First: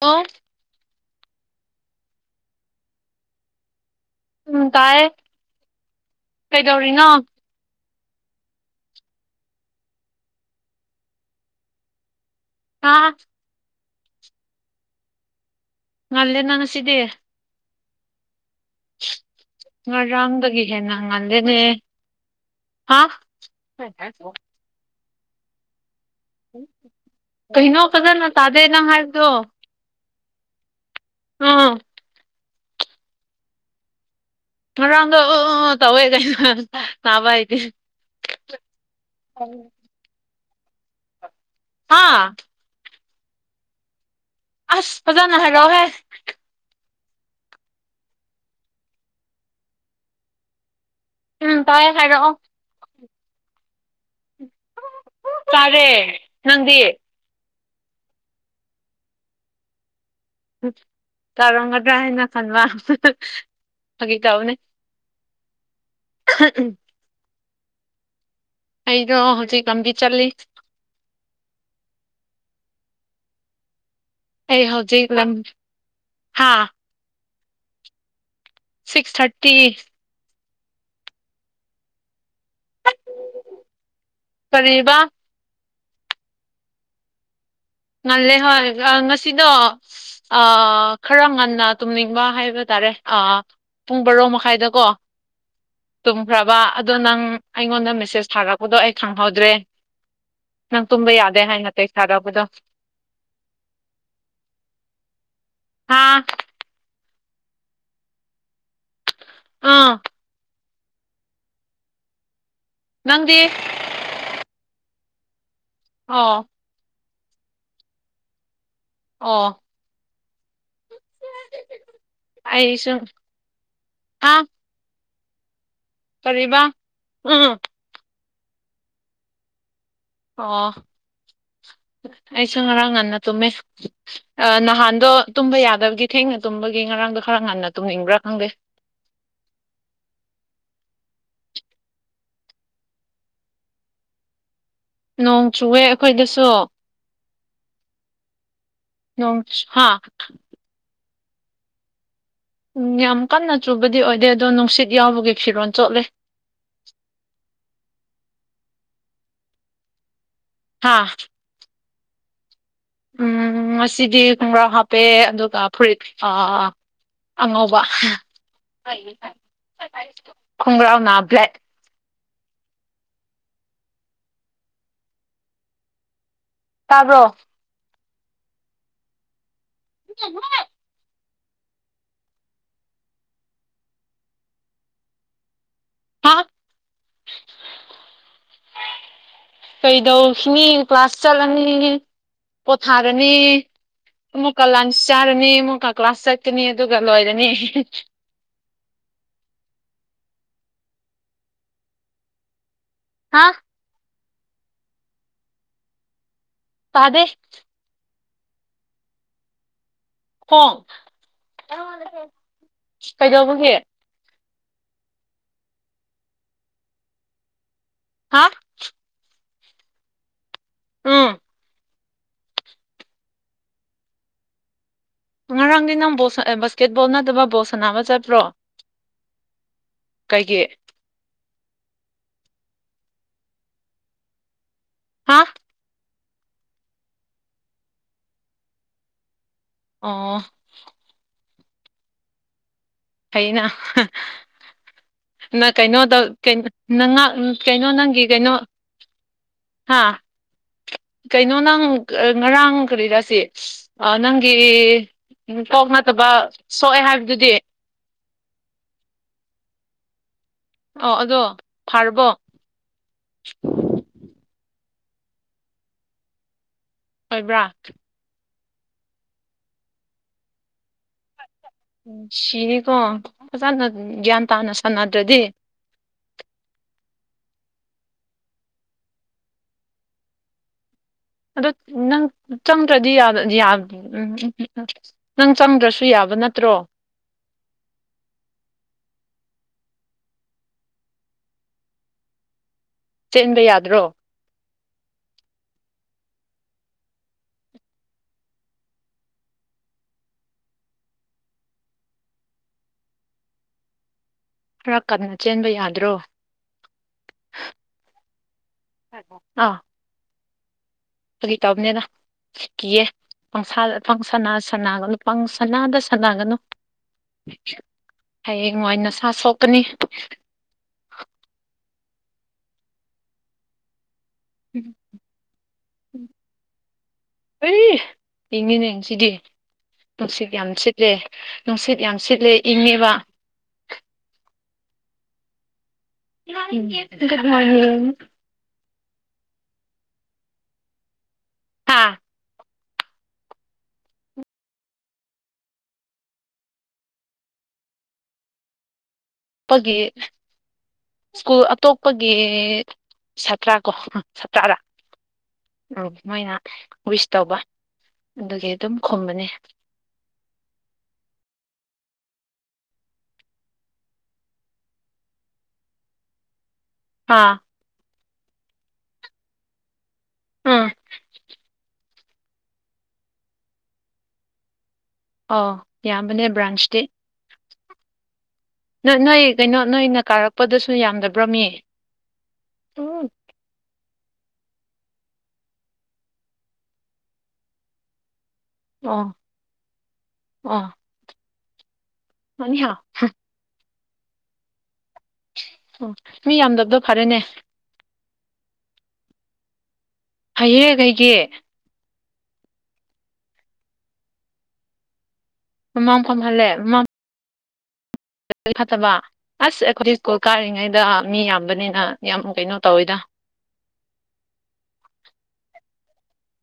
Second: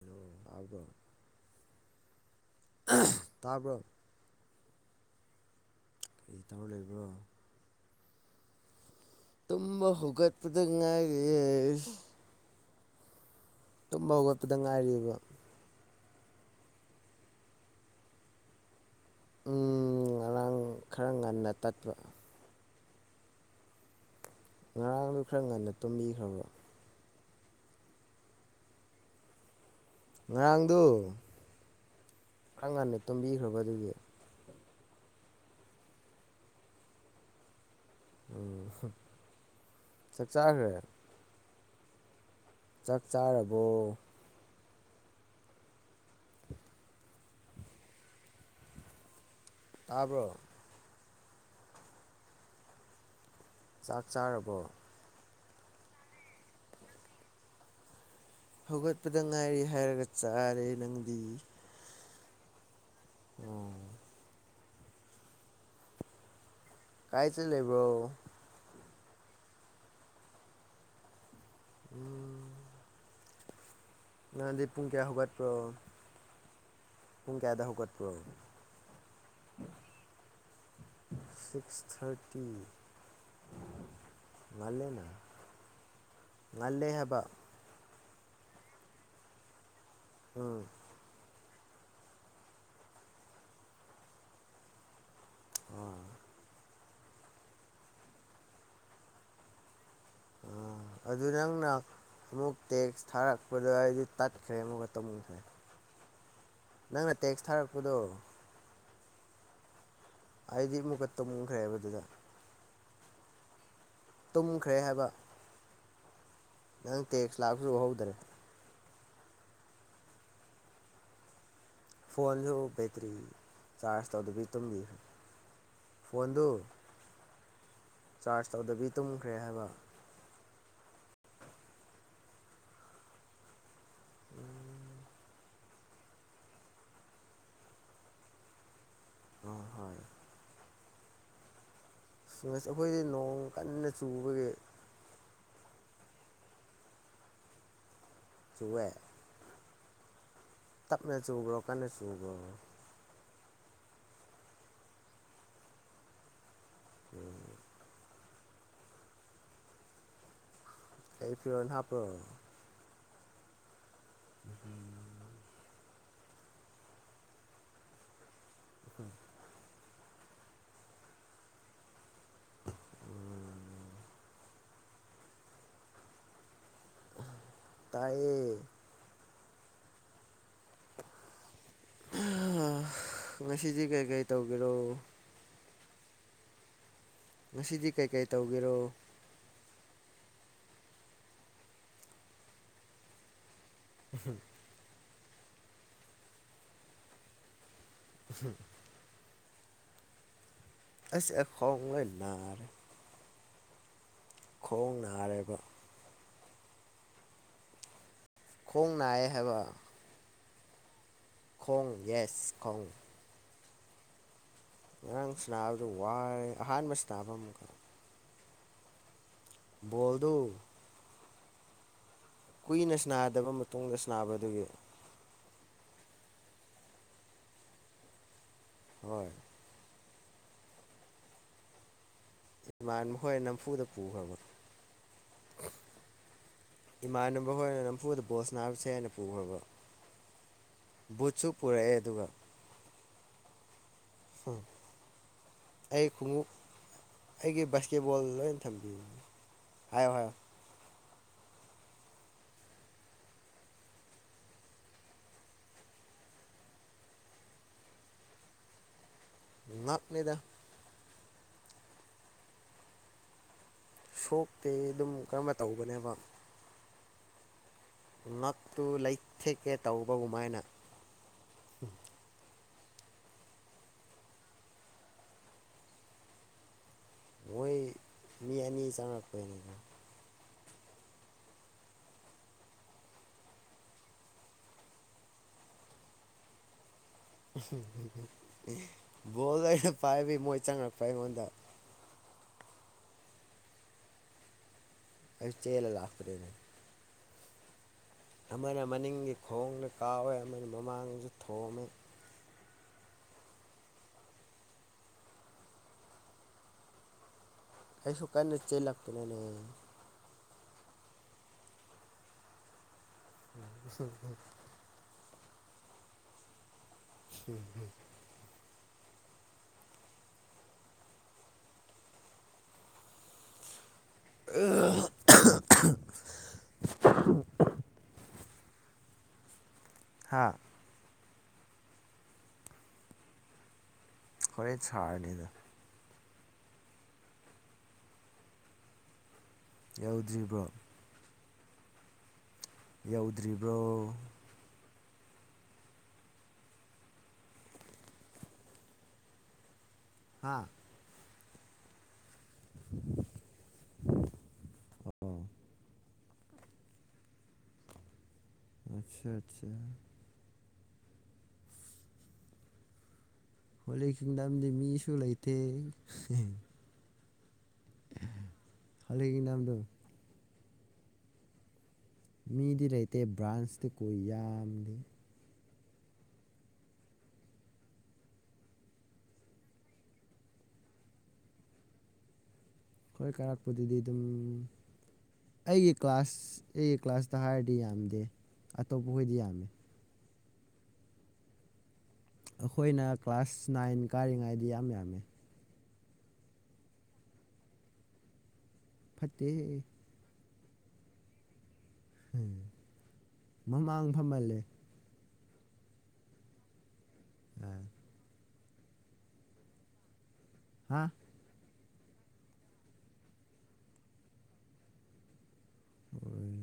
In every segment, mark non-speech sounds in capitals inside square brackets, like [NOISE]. ꯑꯣ ꯇꯥꯕ꯭ꯔꯣ ꯎꯝ ꯀꯥꯏ ꯀꯩ ꯇꯧꯔ ꯂꯩꯕ꯭ꯔꯣ ꯇꯨꯝꯕ ꯍꯧꯒꯠꯄꯗ ꯉꯥꯏꯔꯦ ꯑ ꯇꯨꯝꯕ ꯍꯧꯒꯠꯄꯗ ꯉꯥꯏꯔꯤꯕ ꯉꯜꯂꯦꯅ ꯉꯁꯤꯗꯤ ꯎꯝ ꯉꯔꯥꯡ ꯉꯔꯥꯡꯗꯒꯤ ꯍꯦꯟꯅ ꯈꯔ ꯉꯟꯅ ꯉꯜꯂꯦꯅꯦ ꯇꯠꯄ ꯍꯥ ꯉꯔꯥꯡꯗꯨ ꯈꯔ ꯉꯟꯅ ꯇꯨꯝꯕꯤꯈ꯭ꯔꯕꯣ ꯀꯩꯅꯣ ꯐꯖꯅ ꯇꯥꯗꯦ ꯅꯪ ꯍꯥꯏꯕꯗꯣ ꯉꯔꯥꯡꯗꯨ ꯎꯝ ꯈꯔ ꯉꯟꯅ ꯇꯨꯝꯕꯤꯈ꯭ꯔꯕ ꯑꯗꯨꯒꯤ ꯉꯔꯥꯡꯗꯣ ꯑꯣ ꯑꯣ ꯇꯧꯋꯦ [INAUDIBLE] ꯎꯝ ꯆꯥꯛ ꯆꯥꯈ꯭ꯔꯦ ꯍꯥꯥ ꯆꯥꯛ ꯆꯥꯔꯕꯣ ꯑꯁ ꯐꯖꯅ ꯍꯥꯏꯔꯛꯑꯣ ꯍꯦ ꯇꯥꯕ꯭ꯔꯣ ꯎꯝ ꯇꯥꯏ ꯍꯥꯏꯔꯛꯑꯣ ꯆꯥꯛ ꯆꯥꯔꯕꯣ ꯆꯥꯔꯦ ꯅꯪꯗꯤ ꯍꯧꯒꯠꯄꯗ ꯉꯥꯏꯔꯤ ꯍꯥꯏꯔꯒ ꯆꯥꯔꯦ ꯅꯪꯗꯤ ꯆꯥꯔꯝꯒꯗ꯭ꯔꯥ ꯍꯥꯏꯅ ꯈꯟꯕ ꯑꯣ ꯐꯒꯤ ꯇꯧꯅꯦ [INAUDIBLE] ꯀꯥꯏ ꯆꯂꯦꯕ꯭ꯔꯣ ꯑꯩꯗꯣ ꯍꯧꯖꯤꯛ ꯂꯝꯕꯤ ꯆꯠꯂꯤ ꯎꯝ ꯅꯍꯥꯟꯗꯤ ꯑꯩ ꯄꯨꯡ ꯍꯧꯖꯤꯛ ꯀꯌꯥ ꯂꯝ ꯍꯧꯒꯠꯄ꯭ꯔꯣ ꯍꯥ ꯄꯨꯡ ꯀꯌꯥꯗ ꯍꯧꯒꯠꯄ꯭ꯔꯣ ꯁꯤꯛꯁ ꯊꯥꯔꯇꯤ ꯁꯤꯛꯁ ꯊꯥꯔꯇꯤ ꯀꯔꯤꯕ ꯉꯜꯂꯦꯅ ꯉꯂꯦ ꯍꯥꯏꯕ ꯉꯜꯂꯦ ꯍꯣꯏ ꯉꯁꯤꯗꯣ ꯎꯝ ꯈꯔ ꯉꯟꯅ ꯇꯨꯝꯅꯤꯡꯕ ꯍꯥꯏꯕ ꯇꯥꯔꯦ ꯄꯨꯡ ꯕꯔꯣ ꯃꯈꯥꯏꯗꯀꯣ ꯑꯥ ꯇꯨꯝꯈ꯭ꯔꯕ ꯑꯗꯣ ꯅꯪ ꯑꯩꯉꯣꯟꯗ ꯃꯦꯁꯦꯁ ꯊꯥꯔꯛꯄꯗꯣ ꯑꯩ ꯈꯪꯍꯧꯗ꯭ꯔꯦ ꯅꯪ ꯇꯨꯝꯕ ꯑꯗꯨ ꯌꯥꯗꯦ ꯅꯪꯅ ꯍꯥꯏꯅ ꯇꯦꯛꯁ ꯊꯥꯔꯛꯄꯗꯣ ꯑꯃꯨꯛ ꯇꯦꯛꯁ ꯊꯥꯔꯛꯄꯗ ꯑꯩꯗꯤ ꯇꯠꯈ꯭ꯔꯦ ꯑꯃꯒ ꯇꯧꯈ꯭ꯔꯦ ꯍꯥꯥ ꯅꯪꯅ ꯇꯦꯛꯁ ꯊꯥꯔꯛꯄꯗꯣ ꯑꯥ ꯑꯩꯗꯤ ꯑꯃꯨꯛꯀ ꯇꯨꯝꯈ꯭ꯔꯦꯕ ꯑꯗꯨꯗ ꯅꯪꯗꯤ ꯇꯨꯝꯈ꯭ꯔꯦ ꯍꯥꯏꯕ ꯑꯣ ꯅꯪ ꯇꯦꯛꯁ ꯂꯥꯛꯄꯁꯨ ꯎꯍꯧꯗꯔꯦ ꯑ ꯐꯣꯟꯁꯨ ꯕꯦꯇ꯭ꯔꯤ ꯆꯥꯔꯖ ꯍꯥ ꯇꯧꯗꯕꯤ ꯇꯨꯝꯕꯤ ꯐꯣꯟꯗꯨ ꯀꯔꯤꯕ ꯎꯝ ꯆꯥꯔꯖ ꯇꯧꯗꯕꯤ ꯇꯨꯝꯈ꯭ꯔꯦ ꯍꯥꯏꯕ ꯑꯣ ꯑꯩꯁꯨ ꯉꯔꯥꯡ ꯉꯟꯅ ꯇꯨꯝꯃꯦ ꯅꯍꯥꯟꯗꯣ ꯇꯨꯝꯕ ꯌꯥꯗꯕꯒꯤ ꯊꯦꯡꯅ ꯇꯨꯝꯕꯒꯤ ꯉꯔꯥꯡꯗꯣ ꯈꯔ ꯉꯟꯅ ꯇꯨꯝꯅꯤꯡꯕ꯭ꯔꯥ ꯈꯪꯗꯦ ꯑ ꯍꯣꯏ ꯑꯈꯣꯏꯗꯤ ꯅꯣꯡ ꯀꯟꯅ ꯆꯨꯕꯒꯤ ꯅꯣꯡ ꯆꯨꯑꯦ ꯑꯈꯣꯏꯗꯁꯨ ꯆꯨꯋꯦ ꯍꯥ ꯇꯞꯅ ꯆꯨꯕ꯭ꯔꯣ ꯀꯟꯅ ꯆꯨꯕ꯭ꯔꯣ ꯎꯝ ꯌꯥꯝ ꯀꯟꯅ ꯆꯨꯕꯗꯤ ꯑꯣꯏꯗꯦ ꯑꯗꯣ ꯅꯨꯡꯁꯤꯠ ꯌꯥꯎꯕꯒꯤ ꯐꯤꯔꯣꯜ ꯆꯣꯠꯂꯦ [UNINTELLIGIBLE] ꯍꯥꯥ ꯀꯩ ꯐꯤꯔꯣꯟ ꯍꯥꯞꯄ꯭ꯔꯣ ꯎꯝ ꯉꯁꯤꯗꯤ ꯈꯣꯡꯒ꯭ꯔꯥꯎ ꯍꯥꯞꯄꯦ ꯑꯗꯨꯒ ꯐꯨꯔꯤꯠ ꯑꯥ ꯑꯉꯧꯕ ꯍꯥꯏꯌꯦ ꯍꯥꯏ ꯈꯣꯡꯒ꯭ꯔꯥꯎꯅ ꯕ꯭ꯂꯦꯛ ꯎꯝ ꯇꯥꯕ꯭ꯔꯣ ꯇꯥꯏꯌꯦ [UNINTELLIGIBLE] ꯉꯁꯤꯗꯤ ꯀꯩꯀꯩ ꯇꯧꯒꯦꯔꯣ ꯍꯥ ꯉꯁꯤꯗꯤ ꯀꯩꯀꯩ ꯇꯧꯒꯦꯔꯣ ꯀꯩꯗꯧꯈꯤꯅꯤ ꯀ꯭ꯂꯥꯁ ꯆꯠꯂꯅꯤ ꯄꯣꯊꯥꯔꯅꯤ [UNINTELLIGIBLE] ꯀꯂ ꯂꯁꯁ ꯆꯥꯔꯅꯤ ꯑꯃꯨꯛꯀ ꯀ꯭ꯂꯥꯁ ꯆꯠꯀꯅꯤ ꯑꯗꯨꯒ ꯂꯣꯏꯔꯅꯤ [UNINTELLIGIBLE] ꯑꯁ ꯑꯩ ꯈꯣꯡ ꯂꯣꯢ ꯅꯥꯔꯦ ꯍꯥꯥ ꯈꯣꯡ ꯅꯥꯔꯦꯕ ꯇꯥꯗꯦ ꯈꯣꯡ ꯅꯥꯏꯌꯦ ꯍꯥꯏꯕ ꯈꯣꯡ ꯈꯣꯡ ꯌꯦꯁ ꯈꯣꯡ ꯀꯩꯗꯧꯕꯒꯤ ꯉꯔꯥꯡ ꯁꯅꯥꯕꯗ ꯋꯥꯔꯦ ꯑꯍꯥꯟꯕ ꯁꯅꯥꯕ ꯑꯃꯨꯛꯀ ꯍꯥ ꯕꯣꯜꯗꯨ ꯎꯝ ꯀꯨꯏꯅ ꯁꯅꯥꯗꯕ ꯃꯇꯨꯡꯗ ꯁꯅꯥꯕꯗꯨꯒꯤ ꯉꯔꯥꯡꯗꯤ ꯅꯪ ꯕꯣꯜ ꯕꯥꯁꯀꯦꯠꯕꯣꯜ ꯅꯠꯇꯕ ꯕꯣꯜ ꯁꯅꯥꯕ ꯆꯠꯄ꯭ꯔꯣ ꯍꯣꯏ ꯀꯩꯒꯤ ꯢꯃꯥꯟꯅꯕ ꯈꯣꯏ ꯅꯝꯐꯨꯗ ꯄꯨꯈ꯭ꯔꯕ꯭ꯔꯥ ꯍꯥ ꯏꯃꯥꯟꯅꯕ ꯍꯣꯏꯅ ꯅꯝꯐꯨꯗ ꯕꯣꯜ ꯁꯅꯧꯁꯦꯅ ꯅꯝꯐꯨꯗ ꯄꯨꯈ꯭ꯔꯕ ꯑꯣ ꯕꯨꯠꯁꯨ ꯄꯨꯔꯛꯑꯦ ꯑꯗꯨꯒ ꯍꯩꯅ [UNINTELLIGIBLE] ꯑꯩ ꯈꯣꯡꯎꯞ ꯅꯉꯥꯛ ꯑꯩꯒꯤ ꯀꯩꯅꯣ ꯕꯥꯁꯀꯦꯠꯕꯣꯜ ꯅꯪꯒꯤ ꯀꯩꯅꯣ ꯂꯣꯏ ꯊꯝꯕꯤꯅꯤ ꯍꯥ ꯍꯥꯏꯌꯣ ꯍꯥꯏꯌꯣ ꯀꯩꯅꯣ ꯅꯪ ꯉꯔꯥꯡ ꯀꯔꯤꯔꯁꯤ ꯅꯪꯒꯤ ꯀꯣꯛ ꯅꯠꯇꯕ ꯁꯣꯛꯑꯦ ꯍꯥꯏꯕꯗꯨꯗꯤ [UNINTELLIGIBLE] ꯑꯣ ꯑꯗꯣ ꯐꯥꯔꯕꯣ ꯁꯣꯛꯇꯦ ꯑꯗꯨꯝ ꯀꯔꯝꯅ ꯇꯧꯕꯅꯦꯕ ꯑꯣꯏꯕꯔ꯭ ꯉꯠꯇꯨ ꯂꯩꯊꯦꯛꯀꯦ ꯇꯧꯕꯒꯨꯃꯥꯏꯅ ꯎꯝ ꯁꯤꯅꯤꯀꯣ ꯐꯖꯅ ꯒ꯭ꯌꯥꯟ ꯇꯥꯅ ꯁꯥꯟꯅꯗ꯭ꯔꯗꯤ ꯃꯣꯏ ꯃꯤ ꯑꯅꯤ ꯆꯪꯉꯛꯄꯩꯅꯤꯗ ꯑꯗꯣ ꯅꯪ ꯆꯪꯗ꯭ꯔꯗꯤ ꯌꯥ ꯌꯥ ꯅꯪ ꯆꯪꯗ꯭ꯔꯁꯨ ꯌꯥꯕ ꯅꯠꯇ꯭ꯔꯣ ꯕꯣꯜ ꯑꯩꯅ ꯄꯥꯏꯕꯒꯤ ꯃꯣꯏ ꯆꯪꯉꯛꯄ ꯑꯩꯉꯣꯟꯗ ꯆꯦꯟꯕ ꯌꯥꯗ꯭ꯔꯣ ꯑꯩꯁꯨ ꯆꯦꯜꯂ ꯂꯥꯛꯄꯅꯦꯅꯦ ꯑꯃꯅ ꯃꯅꯤꯡꯒꯤ ꯈꯣꯡꯗ ꯀꯥꯎꯋꯦ ꯑꯃꯅ ꯃꯃꯥꯡꯁꯨ ꯊꯣꯝꯃꯦ ꯈꯔ ꯀꯟꯅ ꯆꯦꯟꯕ ꯌꯥꯗ꯭ꯔꯣ ꯑꯩꯁꯨ ꯀꯟꯅ ꯆꯦꯜꯂꯛꯄꯅꯦꯅꯦ ꯐꯥꯒꯤ ꯇꯧꯕꯅꯤꯅ ꯀꯤꯌꯦ ꯄꯪꯁꯥꯗ ꯄꯪꯁꯥꯟꯅ ꯁꯅꯒꯅꯨ ꯄꯪꯁꯅꯥꯗ ꯁꯥꯟꯅꯒꯅꯨ ꯍꯌꯦꯡꯋꯥꯏ ꯅꯁꯥ ꯁꯣꯛꯀꯅꯤ [UNINTELLIGIBLE] ꯏꯪꯉꯤꯅꯦ ꯉꯁꯤꯗꯤ ꯍꯥ ꯅꯨꯡꯁꯤꯠ ꯌꯥꯝ ꯁꯤꯠꯂꯦ ꯅꯨꯡꯁꯤꯠ ꯌꯥꯝ ꯁꯤꯠꯂꯦ ꯏꯪꯉꯦꯕ ꯍꯣꯔꯦꯟ ꯁꯥꯥꯔꯅꯤꯗ [UNINTELLIGIBLE] ꯒꯨꯗ ꯃꯣꯔꯅꯤꯡ ꯌꯧꯗ꯭ꯔꯤꯕ꯭ꯔꯣ ꯍꯥꯥ ꯌꯧꯗ꯭ꯔꯤꯕ꯭ꯔꯣ ꯄꯒꯤ ꯍꯥꯥ ꯁ꯭ꯀꯨꯜ ꯑꯇꯣꯞꯄꯒꯤ ꯁꯥꯇ꯭ꯔꯥ ꯀꯣ ꯁꯥꯇ꯭ꯔꯥꯔꯥ ꯑꯣ ꯎꯝ ꯃꯣꯏꯅ ꯋꯤꯁ ꯇꯧꯕ ꯑꯗꯨꯒꯤ ꯑꯗꯨꯝ ꯑꯠꯆꯥ ꯈꯨꯝꯕꯅꯦ ꯑꯠꯆꯥ ꯍꯣꯂꯤ ꯀꯤꯡꯗꯝꯗꯤ ꯃꯤꯁꯨ ꯂꯩꯇꯦ ꯍꯥ ꯍꯣꯜꯂꯤ ꯀꯤꯡꯗꯝꯗꯨ ꯎꯝ ꯃꯤꯗꯤ ꯂꯩꯇꯦ ꯕ꯭ꯔꯥꯟꯁꯇꯤꯀꯣ ꯌꯥꯝꯗꯦ ꯑꯧ ꯌꯥꯝꯕꯅꯦ ꯕ꯭ꯔꯥꯟꯁꯇꯤ ꯅꯣꯏ ꯅꯣꯏ ꯀꯩꯅꯣ ꯅꯣꯏꯅ ꯀꯥꯔꯛꯄꯗꯁꯨ ꯌꯥꯝꯗꯕ꯭ꯔ ꯃꯤ ꯎꯝ ꯑꯈꯣꯏ ꯀꯥꯔꯛꯄꯗꯨꯗꯤ ꯑꯗꯨꯝ ꯑꯩꯒꯤ ꯀ꯭ꯂꯥꯁ ꯑꯩꯒꯤ ꯀ꯭ꯂꯥꯁꯇ ꯍꯥꯏꯔꯗꯤ ꯌꯥꯝꯗꯦ ꯑꯣ ꯑꯇꯣꯞꯄꯍꯣꯏꯗꯤ ꯌꯥꯝꯃꯦ ꯑꯣ ꯑꯅꯤꯍꯥ ꯑꯩꯈꯣꯏꯅ ꯀ꯭ꯂꯥꯁ ꯅꯥꯏꯟ ꯀꯥꯔꯤꯉꯩꯗꯤ ꯌꯥꯝ ꯌꯥꯝꯃꯤ ꯑꯣ ꯃꯤ ꯌꯥꯝꯗꯕꯗꯣ ꯐꯔꯦꯅꯦ ꯐꯠꯇꯦꯍꯦ ꯐꯩꯍꯦ ꯀꯩꯒꯤ ꯎꯝ ꯃꯃꯥꯡ ꯐꯝꯍꯜꯂꯦ ꯃꯃꯥꯡ ꯐꯝꯍꯜꯂꯦ ꯃꯃꯥꯡ ꯑꯥ ꯐꯠꯇꯕ ꯑꯁ ꯑꯩꯈꯣꯏꯗꯤ ꯁ꯭ꯀꯨꯜ ꯀꯥꯔꯤꯉꯩꯗ ꯍꯥ ꯃꯤ ꯌꯥꯝꯕꯅꯤꯅ ꯌꯥꯝ ꯀꯩꯅꯣ ꯇꯧꯋꯤꯗ ꯍꯣꯏ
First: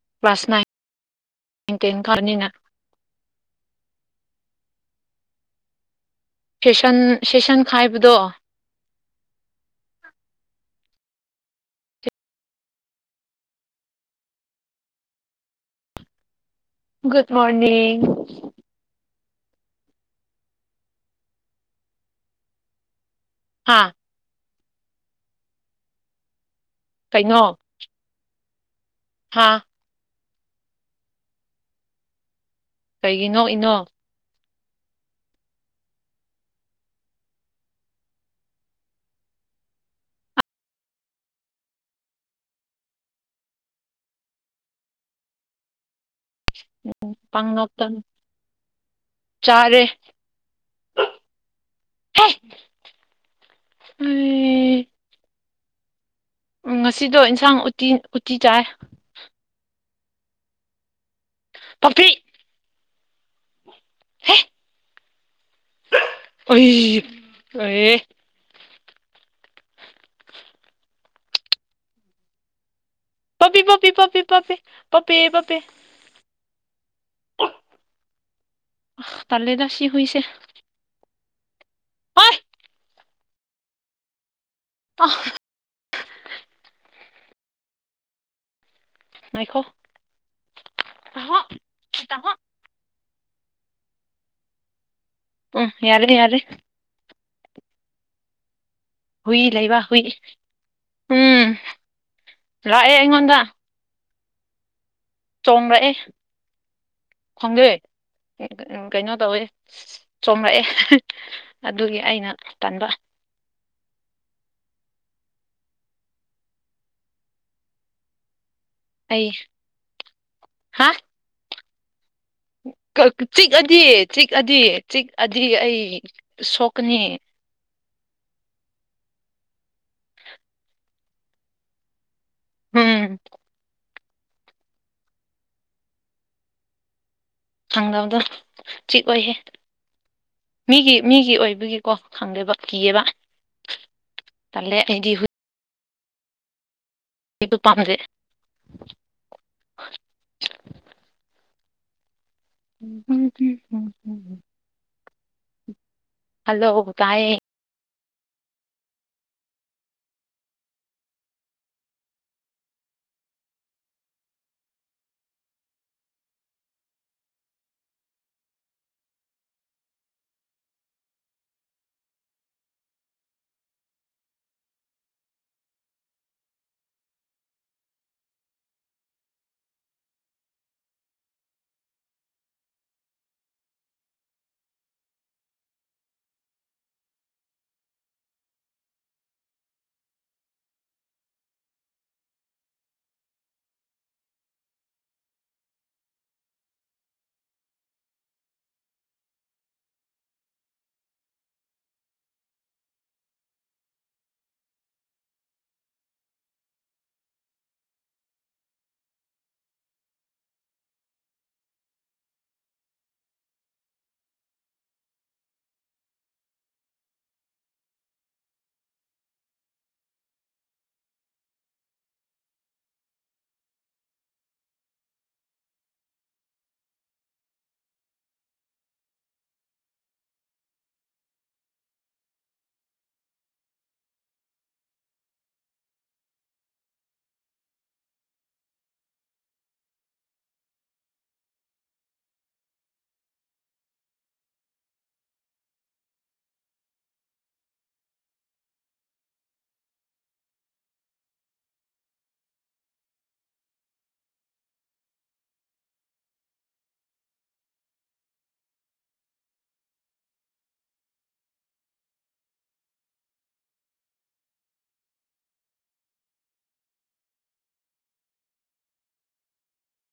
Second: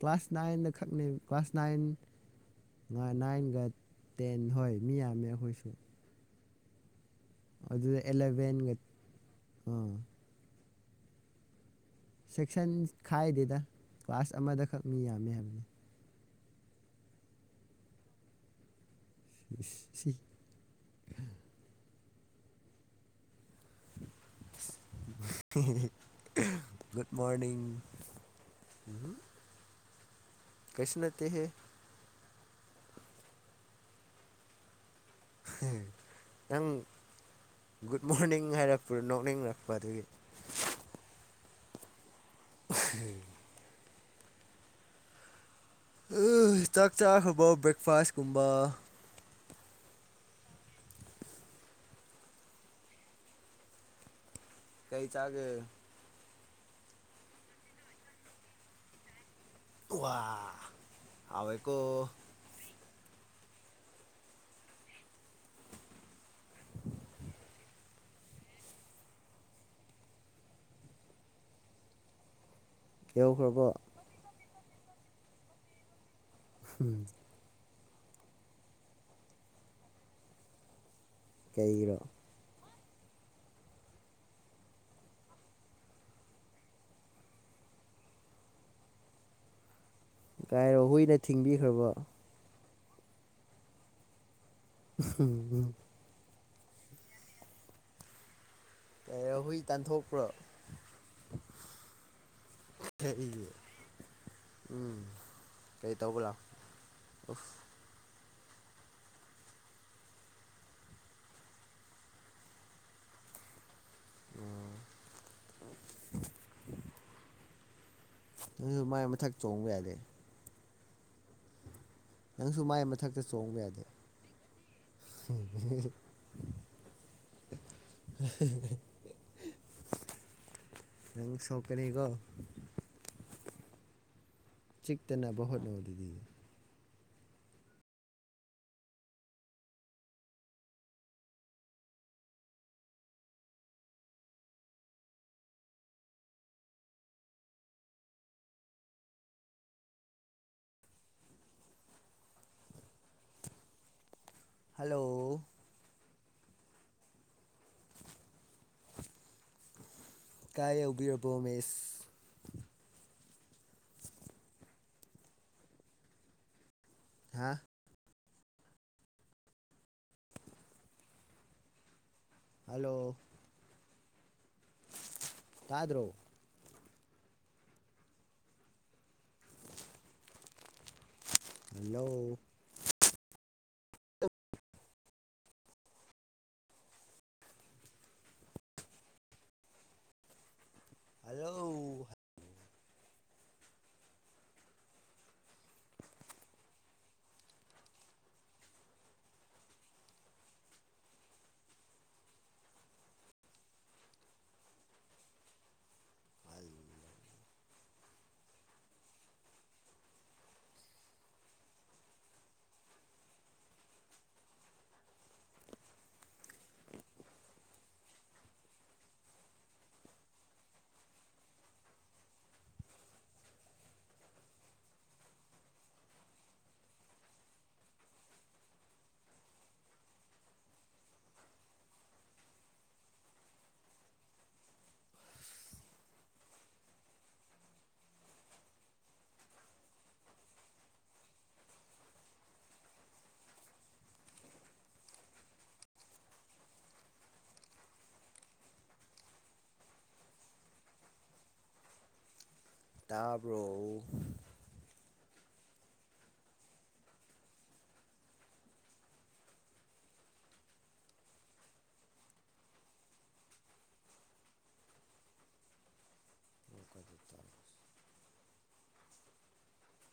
ꯀ꯭ꯂꯥꯁ ꯅꯥꯏꯟꯗ ꯈꯛꯅꯦ ꯀ꯭ꯂꯥꯁ ꯅꯥꯏꯟ ꯇꯦꯟ ꯀꯥꯕꯅꯤꯅ ꯅꯥꯏꯟꯒ ꯇꯦꯟ ꯍꯣꯏ ꯃꯤ ꯌꯥꯝꯃꯦ ꯑꯩꯈꯣꯏꯁꯨ ꯁꯦꯁꯟ ꯁꯦꯁꯟ ꯑꯗꯨꯗ ꯈꯥꯏꯕꯗꯣ ꯑꯦꯂꯚꯦꯟꯒ ꯑꯥ ꯁꯦꯛꯁꯟ ꯈꯥꯏꯗꯦꯗ ꯀ꯭ꯂꯥꯁ ꯑꯃꯗꯈꯛ ꯃꯤ ꯌꯥꯝꯃꯦ ꯍꯥꯏꯕꯅꯤ ꯒꯨꯗ ꯃꯣꯔꯅꯤꯡ ꯁꯤ ꯍꯥꯥ ꯨꯗ ꯃꯣꯔꯅꯤꯡꯡ ꯎꯝ ꯍꯥꯥ ꯀꯁꯅ ꯇ ꯀꯩꯒꯤ ꯅꯣꯛꯏꯅꯣ ꯅꯪ ꯒꯨꯗ ꯃꯣꯔꯅꯤꯡ ꯍꯥꯏꯔꯛꯄ꯭ꯔꯣ ꯅꯣꯛꯅꯤꯡꯉꯛꯄ ꯑꯗꯨꯒꯤ ꯎꯝ ꯆꯥꯛ ꯆꯥꯈ꯭ꯔꯕꯥꯎ ꯕ꯭ꯔꯦꯛꯐꯥꯁ ꯀꯨꯝꯕ ꯆꯔꯦ ꯑ ꯀꯩ ꯆꯥꯒꯦ ꯎꯝ ꯉꯁꯤꯗꯣ ꯏꯟꯁꯥꯡ ꯎꯇꯤ ꯎꯇꯤ ꯆꯥꯏ ꯋꯥ ꯍꯕꯩꯀ ꯍ‌ꯦ ꯑꯩ ꯑꯦ ꯄꯄꯤ ꯌꯧꯈ꯭ꯔꯕꯣ ꯄꯄꯤ ꯄꯄꯤ ꯄꯄꯤ ꯄꯄꯦ ꯄꯄꯦ ꯎꯝ ꯇꯜꯦꯗꯁꯤ ꯍꯨꯏꯁ ꯀꯩꯔꯣ ꯄꯐ ꯉꯥꯏꯈꯣ ꯒꯥꯏꯔꯣ ꯍꯨꯏꯅ ꯊꯤꯡꯕꯤꯈ꯭ꯔꯕꯣ ꯎꯝ ꯎꯝ ꯌꯥꯔꯅꯤ ꯌꯥꯔ ꯀꯩꯔꯣ ꯍꯨꯏ ꯂꯩꯕ ꯍꯨꯏ ꯇꯥꯟꯊꯣꯛꯄ꯭ꯔꯣ ꯎꯝ ꯂꯥꯛꯑꯦ ꯑꯩꯉꯣꯟꯗ ꯀꯩꯒꯤ ꯎꯝ ꯆꯣꯡꯡꯂꯛꯑꯦ ꯀꯩ ꯇꯧꯕ ꯂꯥꯎ ꯈꯪꯗꯩ ꯀꯩꯅꯣ ꯇꯧꯋꯦ ꯆꯣꯔꯛꯑꯦ ꯑꯗꯨꯒꯤ ꯑꯩꯅ ꯇꯟꯕ ꯑꯣ ꯅꯁꯨ ꯃꯥꯏ ꯑꯩ ꯃꯊꯛ ꯆꯣꯡꯕ ꯌꯥꯗꯦ ꯍꯥ ꯅꯪꯁꯨ ꯃꯥꯏ ꯃꯊꯛꯇ ꯆꯣꯡꯕ ꯆꯤꯛꯑꯗꯤ ꯌꯥꯗꯦ ꯆꯤꯛꯑꯗꯤ ꯆꯤꯛꯑꯗꯤ ꯑꯩ ꯁꯣꯛꯀꯅꯤ [INAUDIBLE] [INAUDIBLE] ꯅ ꯁꯧꯀꯅꯤꯀꯣ ꯎꯝ ꯆꯤꯛꯇꯅꯕ ꯍꯣꯠꯅꯧꯗꯗꯤ ꯈꯪꯗꯅꯕꯗꯣ ꯆꯤꯛ ꯑꯣꯏꯍꯦ ꯃꯤꯒꯤ ꯃꯤꯒꯤ ꯑꯣꯏꯕꯒꯤꯀꯣ ꯈꯪꯗꯦꯕ ꯀꯤꯌꯦꯕ ꯇꯦꯗꯤ ꯁꯤꯛꯇꯣ ꯄꯥꯝꯖꯩ ꯍꯜꯂꯣ ꯍꯜꯂꯣ ꯇꯥꯏ ꯀꯥꯏ ꯌꯧꯕꯤꯔꯕꯣ ꯃꯁ ꯊ ꯍꯜꯂꯣ ꯇꯥꯗ꯭ꯔꯣ ꯍꯜꯂꯣ ꯍꯜꯂꯣ ꯐꯜ ꯇꯥꯕ꯭ꯔꯣ [UNINTELLIGIBLE]